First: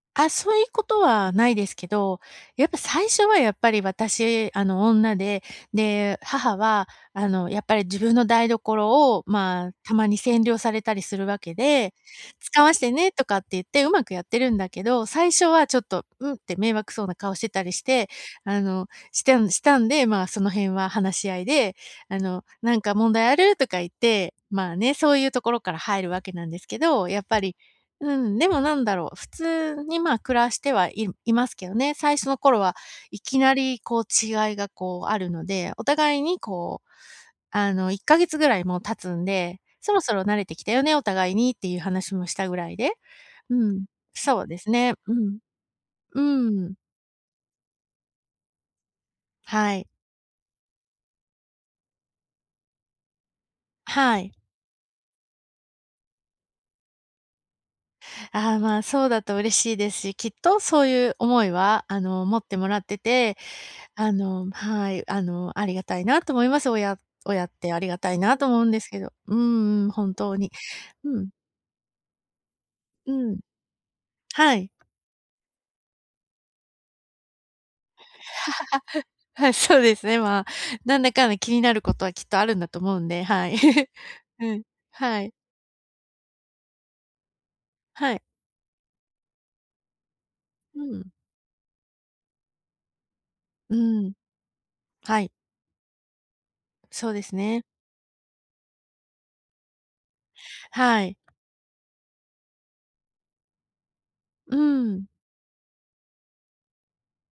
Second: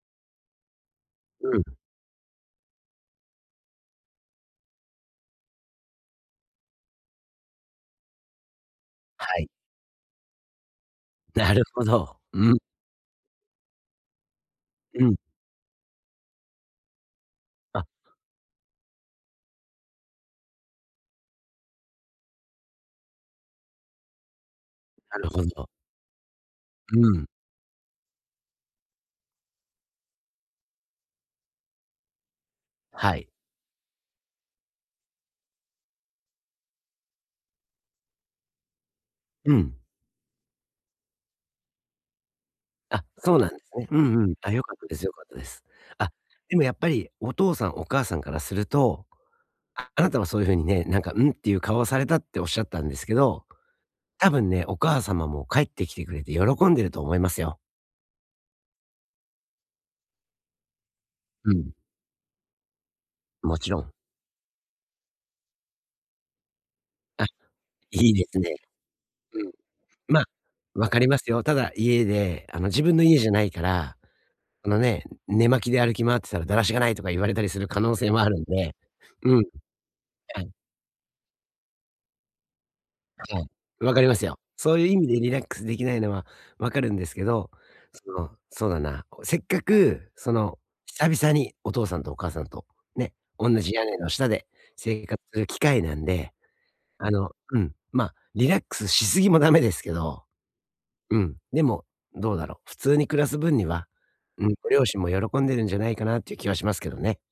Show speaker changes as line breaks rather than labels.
あ、そいことはな
うん
い
うん。
ですけど、やっぱ最初はやっぱり私あの、女で、で、母はあの、やっぱり自分の台所を
はい。
まあ、たまに占領されたりするわけ
なるほ
で
ど。うん。
「使わしてね」とかって言ってうまくやってるんだけ
う
ど、
ん。
最初はちょっと「ん」って迷惑そうな顔してたりし
あ。
て。あの、したんしたんで、ま、その辺は話し合いであの「なんか問題ある？」とか言って、まあね、そ
な
うい
る
うと
ほ
ころ
ど。
から入るわけなんですけ
う
ど、やっ
ん。
ぱり、うん、でもなんだろう、普通にまあ、暮らしては、いいますけどね。最初の頃は
は
い
い。
きなりこう、違いがこう、あるので、お互いにこう、あの、1ヶ月ぐらいもう経つん
う
で
ん。
「そろそろ慣れてきたよね、お互いに」っていう話もしたぐらいで。
あ、そうなん
う
ね。
ん、
うんうん。
そう
た、
で
良
す
かった
ね。
です、良
う
かった
ん。
です。あ、
う
でもや
ん。
っぱりお父さん、お母さんからすると、
はい。
ああなたはそういうふうにね、なんか「ん」っていう顔をされたっておっしゃったんですけど、
は
た
い。
ぶんね、お母様も帰ってきてくれて喜んでると思いますよ。
ああ、まあ、そうだと嬉しいですし、きっとそういう思い
うん。
はあの、持ってもらってて、
もちろん。
あの、はい、あの、ありがたいなと思います。親
あ、
親ってありが
いい
たい
で
な
す
と
ね。
思うんですけど。う
うん。
んうん、本
まあ、
当に。
分かりま
うん。
すよ。ただ家で、あの、自分の
う
家じゃ
ん。
ないから、
は
あ
い。
のね、寝間着で歩き回ってたら「だらしがない」とか言われたりする可能性もあるんで、うんうん。
はい、そうですね。ま
は
あ、
い。
なんだかんだ気になることはきっとあるんだと思うんで、
はい、
はい。
分かりますよ。
うん。
そういう意味で
は
リ
い。
ラックスできないのは分かるんですけど、そ
はい。
の、そうだな。こう、せっかくその、
うん。
久々にお父さんとお母さんとね、おんなじ
う
屋根の
ん。
下で生活
はい。
する機会なんで、
そ
あ
うで
の
す
う
ね。
ん、まあ、リラックスしすぎもダメですけど、
はい。
うん。でも、どうだろう。普通に暮らす分には、うん、
う
ご両親
ん。
も喜んでるんじゃないかなっていう気はしますけどね。